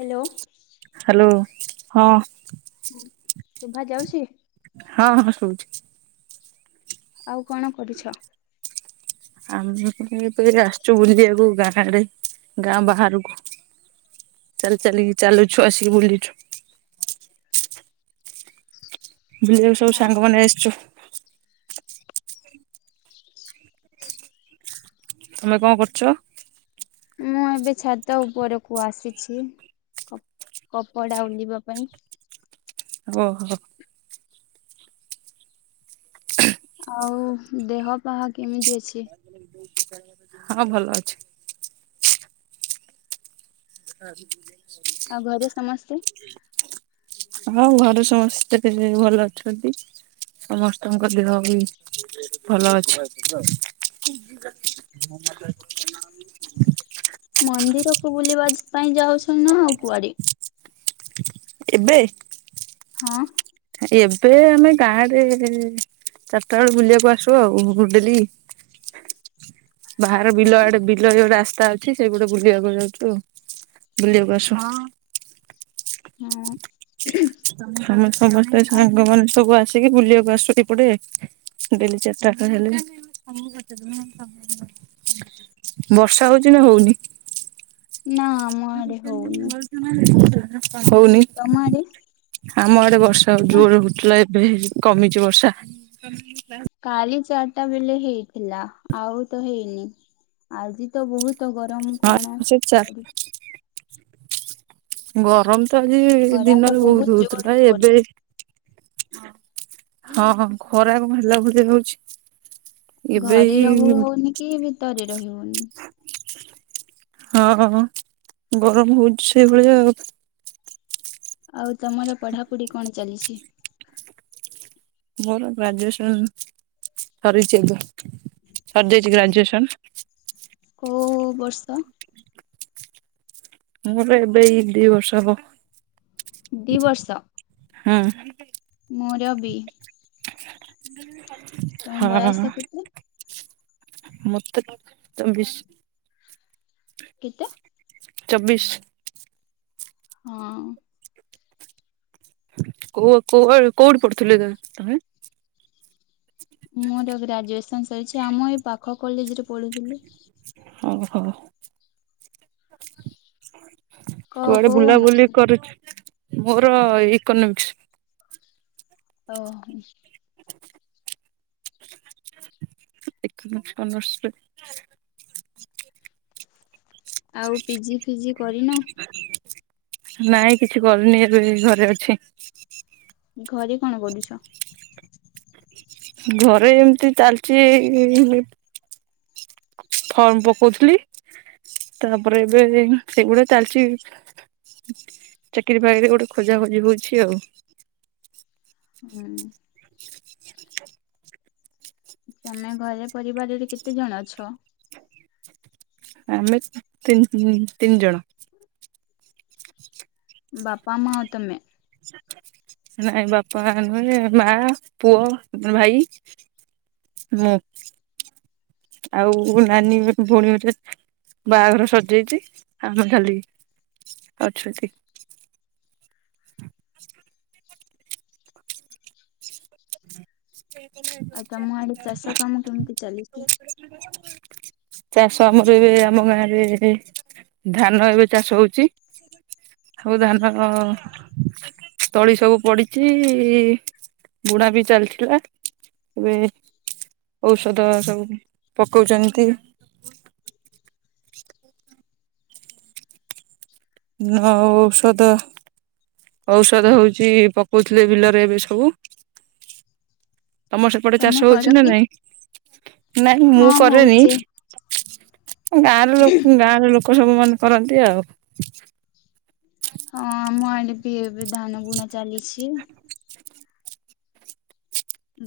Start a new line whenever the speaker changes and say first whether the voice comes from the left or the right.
left: Hello.
right: Hello ହଁ।
left: ଶୁଭା ଯାଉଛି?
right: ହଁ ହଁ ଶଭୁଚି।
left: ଆଉ କଣ କରୁଛ?
right: ଆମେ ଏବେ ଆସଚୁ ବୁଲିବାକୁ ଗାଁ ଆଡେ ଗାଁ ବାହାରୁକୁ। ଚାଲ ଚାଲିକି ଚାଲୁଛୁ ଆସିକି ବୁଲୁଛୁ। ବୁଲିବାକୁ ସବୁ
left: ହଁ।
right: ସାଙ୍ଗମାନେ ଆସଚୁ। ତୁ ମେ କଣ କରୁଚ?
left: ମୁଁ ଏବେ ଛାତ ଉପରକୁ ଆସିଛି। କପଡା ଉଲିବା ପାଇଁ।
right: ଓହୋ। ହେଁ
left: ଆଉ ଦେହ ପାହା କେମିତି ଅଛି?
right: ହଁ ଭଲ ଅଛି। [inaudible]
left: ଆଉ ଘରେ ସମସ୍ତେ?
right: ହଁ ଘରେ ସମସ୍ତେ ଭଲ ଅଛନ୍ତି। ସମସ୍ତଙ୍କ ଦେହ ବି ଭ ଭଲ ଅଛନ୍ତି।
left: ମନ୍ଦିରକୁ ବୁଲିବା ପାଇଁ ଯାଉଛନି ନା ଆଉ କୁଆଡେ?
right: ଏବେ?
left: ହଁ।
right: ଏବେ ଆମେ ଗାଁ ଆଡେ ଚାରଟା ଏଳୁ ବୁଲିବାକୁ ଆସୁ ଆଉ ଗୁ ଡେଲୀ।
left: [inaudible]
right: ଭାହାର ବିଲ
left: ହଁ।
right: ଆଡେ ବି। ବିଲ ଯୋଉ ରାସ୍ତା ଅଛି ସେ ପଟେ ବୁଲିବାକୁ ଯାଉଚୁ ଆଉ। ବୁଲିବାକୁ ଆସୁ ହଁ।
left: ହଁ।
right: ଆମ ସମସ୍ତେ
left: ଆଉ
right: ସାଙ୍ଗମାନେ ସବୁ ଆସିକି ବୁଲିବାକୁ ଆସୁୁ ଏପଟେ। ଡେଲି ଚାରଟା ଏଳ ହେଲେ। ବର୍ଷା ହୋଉଚି ନା ହୋଉନି?
left: ନା ଆମ ଆଡେ ହୋଉନି।
right: ନାଁ ନାଁ ହୋଉନି?
left: ତମ ଆଡ଼େ?
right: ଆମ ଆଡେ ବର୍ଷା ଜୋରେ ହୋଉଥିଲା ଏବେ କମିଚି ବର୍ଷା।
left: କାଲି ଚାରଟା ବେଲେ ହେଇଥିଲା। ଆଉ ତ ହେଇନି। ଆଜି ତ ବହୁତ ତ ଗରମ
right: ହଁ
left: କଣ
right: ସେ ଚା
left: [inaudible] କରି
right: ଗରମ ତ ଆଜି
left: ଖରା ତ
right: ଦିନରେ ବହୁତ ହଉଥିଲା
left: ଜୋରରେ କରି
right: ଏବେ ହଁ। [inaudible] ହଁ। ଖରା ବୁଲାବୁଲି ହଉଛି? ଏବେ
left: ଘରେ ରହୁ
right: ଏଇ
left: ହଉନି କି ଭିତରେ ରହି ହଉନି।
right: [inaudible] ହଁ। [inaudible] ଗରମ ହଉଛି ସେଇଭଳିଆ ଆଉ।
left: ଆଉ ତମର ପଢାପଢି କଣ ଚାଲିଛି?
right: ମୋର ଗ୍ରାଜୁଏସନ୍ [inaudible] ସରିଛି। [inaudible] ସରିଯାଇଛି ଗ୍ରାଜୁଏସନ୍।
left: କୋଉ ଉ ଉ ବର୍ଷ?
right: ମୋର ଏବେ ଇ ଦି ବର୍ଷ ହବ।
left: ଦି ବର୍ଷ?
right: ହୁଁ।
left: ମୋର ବି।
right: [inaudible]
left: ତମ
right: ହଁ।
left: ବୟସ କେତେ?
right: [inaudible] ମତେ [inaudible] ବି ସେ
left: କେତେ?
right: ଚବିଶ।
left: ହଁ।
right: କୋ କୋଉ କୋଉ ଆଡେ଼ କୋଉଠି ପଢୁଥିଲେ ତମେ?
left: ମୋର ଗ୍ରାଜୁଏସନ ସରିଛି। ଆଉ ମୁଁ ଏଇ ପାଖ କଲେଜରେ ପଢୁଥିଲି।
right: ହଉ ହଉ [inaudible]
left: କୋଉ
right: କୁଆଡେ
left: କୋଉ ଅନର୍ସ
right: ବୁଲାବୁଲି
left: ନେ
right: କରୁଛି? [inaudible] ମୋର ଇକୋନୋମିକ୍ସ।
left: ହଉ।
right: [unintelligible]
left: ଆଉ ପିଜି ଫିଜି କରିନ?
right: ନାଇଁ କିଛି କରିନି। ଏବେ ଯାଇ ଘରେ ଅଛି।
left: ଘରେ କଣ କରୁଛ?
right: ଘରେ ଏମତି ଚାଲିଛି ଏଇ ଇ ଇ ଫର୍ମ ପକଉଥିଲି। [inaudible] ତାପରେ ଏବେ ଏଇ ସେଗୁଡା ଚାଲିଛି। [inaudible] ଚାକିରି ପାଇଁ କି ଗୋଟେ ଖୋଜା ଖୋଜି ହଉଛି ଆଉ।
left: [unintelligible] ତମେ ଘରେ ପରିବାରରେ କେତେ ଜଣ ଅଛ?
right: ଆମେ [inaudible] ତିନ୍ ତିନି ଜଣ।
left: ବାପା ମାଆ ଆଉ ତମେ?
right: [inaudible] ନାଇ ନୁହଯେ ମା ପୁଅ ଭାଇ। ମୁଁ। [inaudible] ଆଉ ନାନୀ ବି ଭଉଣୀ ଗୋଟେ। ବାହାଘର ସରିଯାଇଛି। ଆମେ ଖାଲି [inaudible] ଅଛୁ ଏତିକି। [inaudible]
left: ଆଉ ତମ ଆଡେ ଚାଷ କାମ କେମିତି ଚାଲିଛି?
right: [inaudible]
left: [inaudible]
right: ଚାଷ ଆମର ଏବେ ଆମ ଗାଁ ରେ [inaudible] ଧାନ ଏବେ ଚାଷ ହଉଛି। ହଉ ଧାନ ତଳି ସବୁ ପଡିଚି। ବୁଣା ବି ଚାଲିଥିଲା। ଏବେ [inaudible] ଔଷଧ ସବୁ [inaudible] ପକଉଛନ୍ତି। ନା ଆଉ ଔଷଧ ଔଷଧ ହଉଛି ପକଉଥିଲେ ବିଲରେ ଏବେ ସବୁ। ତମର ସେପଟେ
left: ତମେ
right: ଚାଷ
left: କର
right: ହଉଛି ନା
left: କି?
right: ନାଇଁ?
left: ହଁ ହଉଛି।
right: ଗାଁର ଲ ଗାଁର ଲୋକ ସବୁ ମାନେ କରନ୍ତି ଆଉ।
left: ହଁ ମୁଁ ଆଇଲି। କି ଏବେ ଧାନ ବୁଣା ଚାଲିଛି।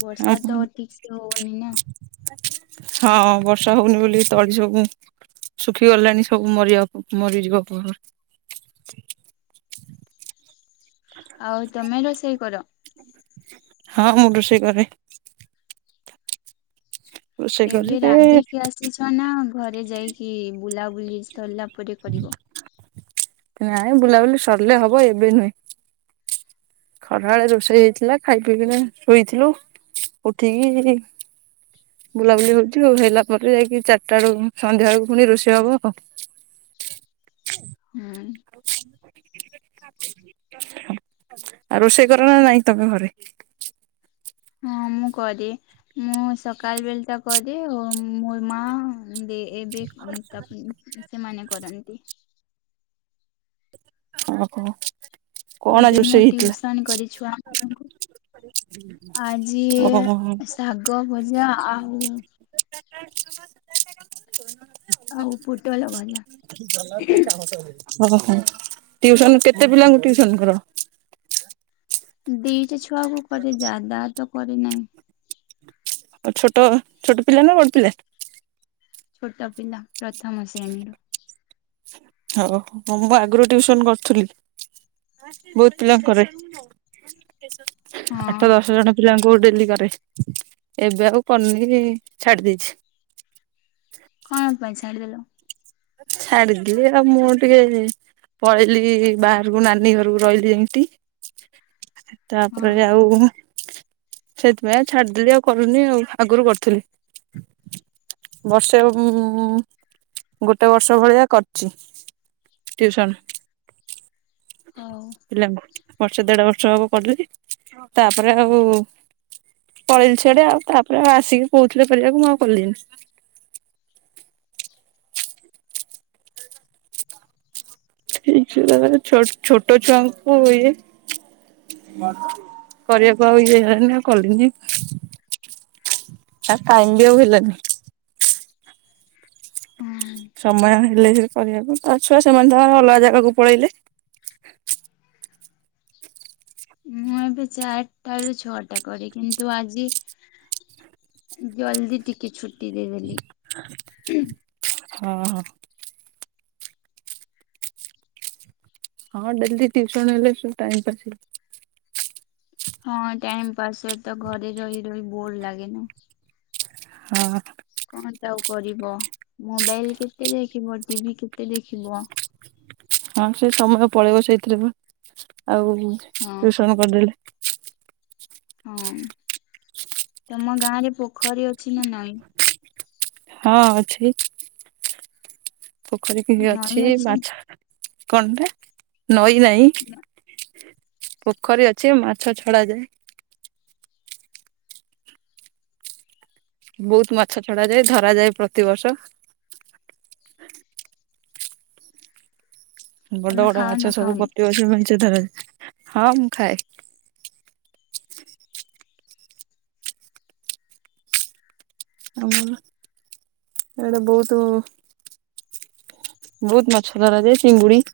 left: ବର୍ଷା ତ ଠିକ ସେ ହଉନି ନା।
right: ହଁ ବର୍ଷା ହଉନି ବୋଲି ତଳି ସବୁ ଶୁଖି ଗଲାଣି ସବୁ ମରିବା ମରିଯିବା ଉପରେ।
left: ଆଉ ତମେ ରୋଷେଇ କର?
right: ହଁ ମୁଁ ରୋଷେଇ କରେ। ରୋଷେଇ କଲେ
left: ଏବେ ରାନ୍ଧିକି ଆସିଛ ନା ଘରେ ଯାଇକି ବୁଲାବୁଲି ସରିଲା ପରେ କରିବ?
right: ନାଇଁ ବୁଲାବୁଲି ସରିଲେ ହବ ଏବେ ନୁହେଁ। ଖରା ବେଳେ ରୋଷେଇ ହେଇଥିଲା। ଖାଇ ପିଇକିନା ଶୋଇଥିଲୁ ଉଠିକି ବୁଲାବୁଲି ହଉଛି ଆଉ ହେଲା ପରେ ଯାଇକି ଚାରିଟା ବେଳକୁ ସନ୍ଧ୍ୟା ବେଳକୁ ପୁଣି ରୋଷେଇ ହବ ଆଉ।
left: ହୁଁ [unintelligible]
right: ଆଉ ରୋଷେଇ କର ନା ନାଇଁ ତମ ଘରେ?
left: ହଁ ମୁଁ କରେ ମୁଁ ସକାଳ ବେଳେ ଟା କରେ। ଆଉ ମୋର ମା ଏବେ ତା ସେମାନେ କରନ୍ତି [unintelligible]
right: ଓହୋ। କଣ ଆଜି
left: ଏବେ ମୁଁ
right: ରୋଷେଇ ହେଇଥିଲା?
left: ଟିଉସନ କରେ ଛୁଆଙ୍କୁ ଆଜି
right: ଓହୋ
left: ଶାଗ ଭଜା ଆଉ ଆଉ ପୁଟଳ ଭଜା।
right: ଓହୋ। ଟିଉସନ କେତେ ପିଲାଙ୍କୁ ଟିଉସନ କର?
left: ଦିଟା ଛୁଆକୁ କରେ ଯାଦାତ କରି ନାହିଁ।
right: ଆଉ ଛୋଟ ଛୋଟ ପିଲା ନା ବଡ ପିଲା?
left: ଛୋଟ ପିଲା ପ୍ରଥମ ଶ୍ରେଣୀରୁ।
right: ଓହୋ ମୁଁ ବି ଆଗରୁ ଟିଉସନ କରୁଥିଲି। ବହୁତ ପିଲା କରେ।
left: ହଁ
right: ଆଠ ଦଶ ଜଣ ପିଲାଙ୍କୁ ଡେଲି କରେ। ଏବେ ଆଉ କରୁନି ଛାଡି ଦେଇଛି।
left: କଣ ପାଇଁ ଛାଡିଦେଲ?
right: ଛାଡିଦେଲି ଆଉ ମୁଁ ଟିକେ ପଳେଇଲିି ବାହାରକୁ ନାନୀ ଘରକୁ ରହିଲି ଏମିତି
left: [inaudible]
right: ତାପରେ
left: ହଁ
right: ଆଉ ସେଥିପାଇଁ ଛାଡିଦେଲି ଆଉ କରୁନି ଆଉ ଆଗରୁ କରୁଥିଲି। ବର୍ଷେ ହବ ମୁଁ ଗୋଟେ ବର୍ଷ ଭଳିଆ କରିଛି ଟଉସନ।
left: ହଉ।
right: ହେଲା ବର୍ଷ ଦେଢବର୍ଷ ହବ କରିଦେଲି। ତାପରେ ଆଉ ପଳେଇଲି ସିଆଡେ ଆଉ। ତାପରେ ଆଉ ଆସିକି କହୁଥିଲେ କରିବାକୁ ମୁଁ ଆଉ କଲିିନି। ଠିକଛ ଦ ଛୋଟ ଛୁଆଙ୍କୁ ୁଏ [unintelligible] କରିବାକୁ ଆଉ ଇଏ ହେଲାନି ଆଉ କଲିନି। ଆଉ ଟାଇମ୍ ବି ଆଉ ହେଲାନି।
left: ହଁ
right: ସମୟ ହେଲେ ସିନା କରିବାକୁ। ତା ଛୁଆ ସେମାନେ ସମସ୍ତେ ଅଲଗା ଜାଗାକୁ ପଳେଇଲେ।
left: ମୁଁ ଏବେ ଚାରିଟାରୁ ଛଅଟା କରେ। କିନ୍ତୁ ଆଜି ଜଲଦି ଟିକେ ଛୁଟି ଦେଇଦେଲି।
right: ହଁ, ହଁ। ହଁ ଡେଲିୁସନ ହେଲେ ସବୁ ଟାଇ ପା ହେ [unintelligible]
left: ହଁ ଟାଇମ ପାସ୍ ହୁଏ ତ ଘରେ ରହି ରହି ବୋର ଲାଗେ ନି
right: ହଁ
left: କଣ ଟା ଆଉ କରିବ, ମୋବାଇଲ କେତେ ଦେଖିବ ଟିଭି କେତେ ଦେଖିବ
right: ହଁ ସେ ସମୟ ପଳେଇବ ସେଇଥିରେ ପାଆଉ
left: ହଁ
right: ଟ୍ୟୁସନ କରିଦେଲେ
left: ହଁ, ତମ ଗାଁ ରେ ପୋଖରୀ ଅଛି ନା ନାଇଁ?
right: ହଁ ଅଛି। ପୋଖରୀ କି ଅଛି ମାଛ କଣଟେ ନଈ ନାହିଁ। ପୋଖରୀ ଅଛି ମାଛ ଛଡା ଯାଏ। ବହୁତ୍ ମାଛ ଛଡା ଯାଏ ଧରାଯାଏ ପ୍ରତିବର୍ଷ। ବଡ
left: ତମେ
right: ବଡ
left: ଖାଅ ନା
right: ମାଛ ସବୁ
left: ଖାଅନି
right: ପତି ବର୍ଷ ମାଛଧରାଯାଏ, ହଁ ମୁଁ ଖାଏ। ଆମର, ଏଇ ଡେ ବହୁତ୍। ବହୁତ୍ ମାଛ ଧରାଯାଏ ଚିଙ୍ଗୁଡି।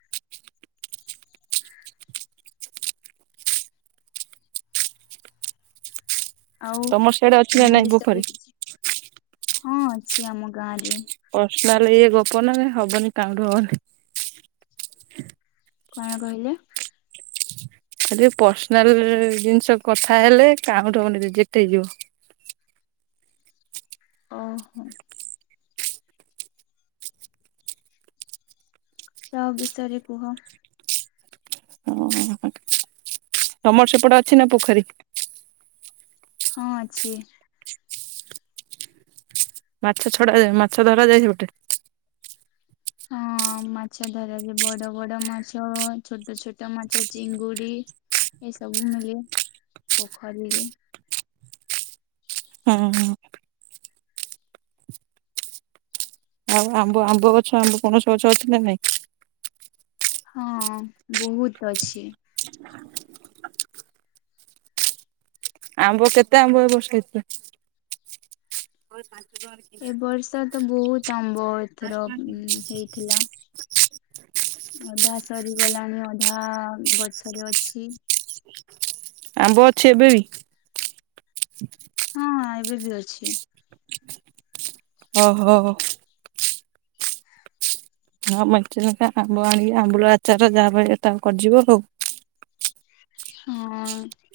left: ଆଉ
right: ତମର ସିଆଡେ ଅଛି ନା
left: ତମ
right: ନାଇଁ ପୋଖରୀ?
left: ବିଷୟରେ କିଛି, ହଁ ଅଛି ଆମ ଗାଁ ରେ।
right: ପର୍ସନାଲ ଇଏ ଗପ ନା ନିହେଲେ ହବନି କାମ ହବନି।
left: କଣ କହିଲେ?
right: ଖାଲି ପର୍ସନାଲ ଜିନିଷ କଥା ହେଲେ କାଉଁଟ ହବନି ରିଜେକ୍ଟ ହେଇଯିବ।
left: ଓହୋ। ତା ବିଷୟରେ କୁହ?
right: ହୁଁ ହୁଁ [unintelligible] ତମର ସେପଟେ ଅଛି ନା ପୋଖରୀ?
left: ହଁ ଅଛି।
right: ମାଛ ଛଡାାଯଏ ମାଛ ଧରା ଯାଏ ଯୋଉଟା।
left: ହଁ। ମାଛ ଧରାଯାଏ ବଡ ବଡ ମାଛ ଛୋଟ ଛୋଟ ମାଛ ଚିଙ୍ଗୁଡି ଏଇ ସବୁ ମିଳେ, ପୋଖରୀରେ। ହ [inaudible]
right: ହଁ ହଁ। ଆଉ ଆମ୍ବ ଆମ୍ବ ଗଛ ଆମ୍ବ ପଣସ ଗଛ ଅଛି ନା ନାଇଁ?
left: ହଁ ବହୁତ୍ ଅଛି।
right: [inaudible] ଆମ୍ବ କେତେ ଆମ୍ବ ଏ ବର୍ଷ ହେଇଥିଲା। ଆଉ ପାଞ୍ଚର [inaudible]
left: ଏ ବର୍ଷ ତ ବହୁତ୍‌ ଆମ୍ବ ଏଥର ହେଇଥିଲା। ଅଧା ସରିଗଲାଣି ଅଧା ଗଛରେ ଅଛି।
right: ଆମ୍ବ ଅଛି ଏବେ ବି।
left: ହଁ ଏବେ ବି ଅଛି।
right: ଓ ହୋ। ହଁ ମଇା ଆମ୍ବ ଆଣିକି ଆମ୍ବୁଳ ଆଚାର ଯାହା ଭ ଏଟା କରିଯିବ ହଉ [unintelligible]
left: ହଁ।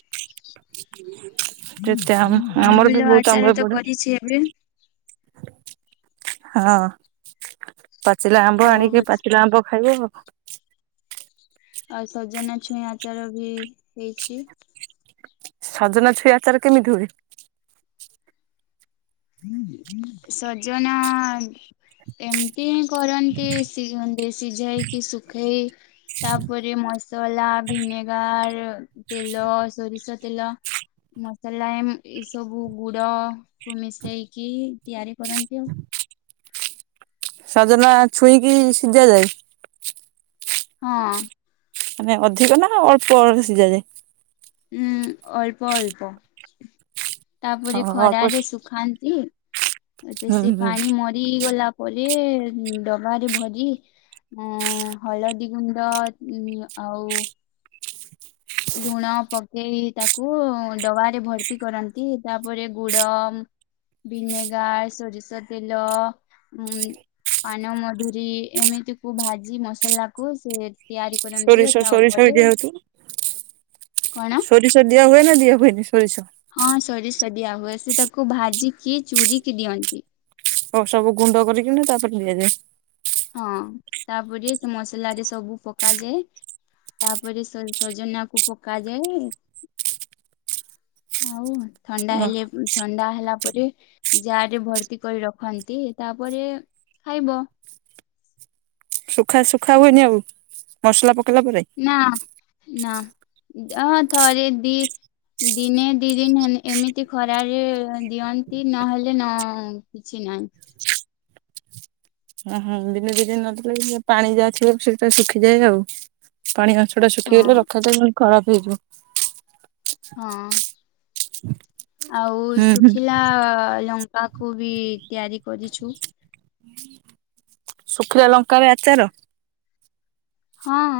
right: ଯେତେ ଆ ଆମର
left: ଆମ୍ବୁଲ
right: ବି ବହୁତ
left: ଆଚାର
right: ଆମ୍ବ
left: ତ
right: ଏପଟେ।
left: କରିଛି ଏବେ
right: ହଁ। ପାଚିଲା ଆମ୍ବ
left: ଆଉ
right: ଆଣିକି ପାଚିଲା ଆମ୍ବ ଖାଇବ ଆଉ।
left: ଆଉ ସଜନା ଛୁଇଁ ଆଚାର ବି ହେଇଛି।
right: ସଜନା ଛୁଇ ଆଚାର କେମିତି ହୁଏ?
left: [inaudible] ସଜନା ଏମତି ହିଁ କରନ୍ତି। [unintelligible] ସିଝାଇ କି ସୁଖାଇ ତାପରେ ମସଲା, ଭିନେଗାର, ତେଲ ସୋରିଷ ତେଲ, ମସଲା, ଏ ସବୁ ଗୁଡ କ ମିଶେଇକି ତିଆରି କରନ୍ତି ଆଉ।
right: ସଜନା ଛୁଇଁ କି ସିଝା ଯାଏ।
left: ହଁ।
right: ମାନେ ଅଧିକ ନା ଅଳ୍ପ ସିଝାଯାଏ।
left: ହୁଁ, ଅଳ୍ପ ଅଳ୍ପ। ତାପରେ
right: ହଁ ଅଳ୍ପ
left: ଖରାରେ ଶୁଖାନ୍ତି।
right: ହୁଁ
left: ସେ
right: ହୁଁ
left: ପାଣି ମ ରି ଗଲା ପରେ ଡବାରେ ଭରି ଉଁ ହଳଦୀ ଗୁଣ୍ଡ ଉ ଆଉ ଲୁଣ ପକେଇ ତାକୁ ଡବାରେ ଭର୍ତି କରନ୍ତି। ତାପରେ ଗୁଡ ଭିନେଗାର, ସୋରିଷ ତେଲ, ଉ ପାନ ମଧୁରୀ, ଏମିତି କୁ ଭାଜି ମସଲା କୁ ସେ ତିଆରି କରନ୍ତି।
right: ସୋରିଷ
left: ଆଉ ତା
right: ସୋରିଷ ବି
left: ଉପରେ
right: ଦିଆ ହଉଥିବ।
left: କଣ।
right: ସୋରିଷ ଦିଆ ହୁଏ ନା ଦିଆ ହୁଏନି ସୋରିଷ?
left: ହଁ, ସୋରିଷ ଦିଆ ହୁଏ। ସେ ତାକୁ ଭାଜିକି ଚୁୁରିକି ଦିଅନ୍ତି।
right: ସବୁ ଗୁଣ୍ଡ କରିକି ତାପରେ ଦିଆଯାଏ।
left: ହଁ, ତାପରେ ସେ ମସଲା ରେ ସବୁ ପକାଯାଏ। ତାପରେ ସଜନା କୁ ପକା ଯାଏ। [unintelligible] ଥଣ୍ଡା
right: ଓ
left: ହେଲେ ଥଣ୍ଡା ହେଲା ପରେ ଯାର୍ ରେ ଭର୍ତ୍ତି କରି ରଖନ୍ତି ତାପରେ ଖାଇବ।
right: ଶୁଖା ଶୁଖା ହୁଏନି ଆଉ ମସଲା ପକେଇଲା ପରେ?
left: ନା, ନା ଅ ଥରେ ଦି ଦିନେ ଦି ଦିନ ଏମିତି ଖରାରେ ଦିଅନ୍ତି ନହେଲେ ନ କିଛି ନାହିଁ।
right: [unintelligible] ଦିନେ ଦୁଇ ଦିନ ନଦେଲେ ପାଣି ଯାହାଥିବ ସେଇଟା ଶୁଖିଯାଏ ଆଉ। ପାଣି [inaudible] ଟା
left: ହଁ
right: ଶୁଖିଗଲେ ରଖାଯାଏ ନହେଲେ ଖରାପ ହେଇଯିବ।
left: ହଁ, ଆଉ
right: ହୁଁ ହୁଁ।
left: ଶୁଖିଲା ଲଙ୍କା ତାକୁ ବି ତିଆରି କରିଛୁ।
right: [inaudible] ଶୁଖିଲଆ ଲଙ୍କା ରେ ଆଚାର।
left: ହଁ।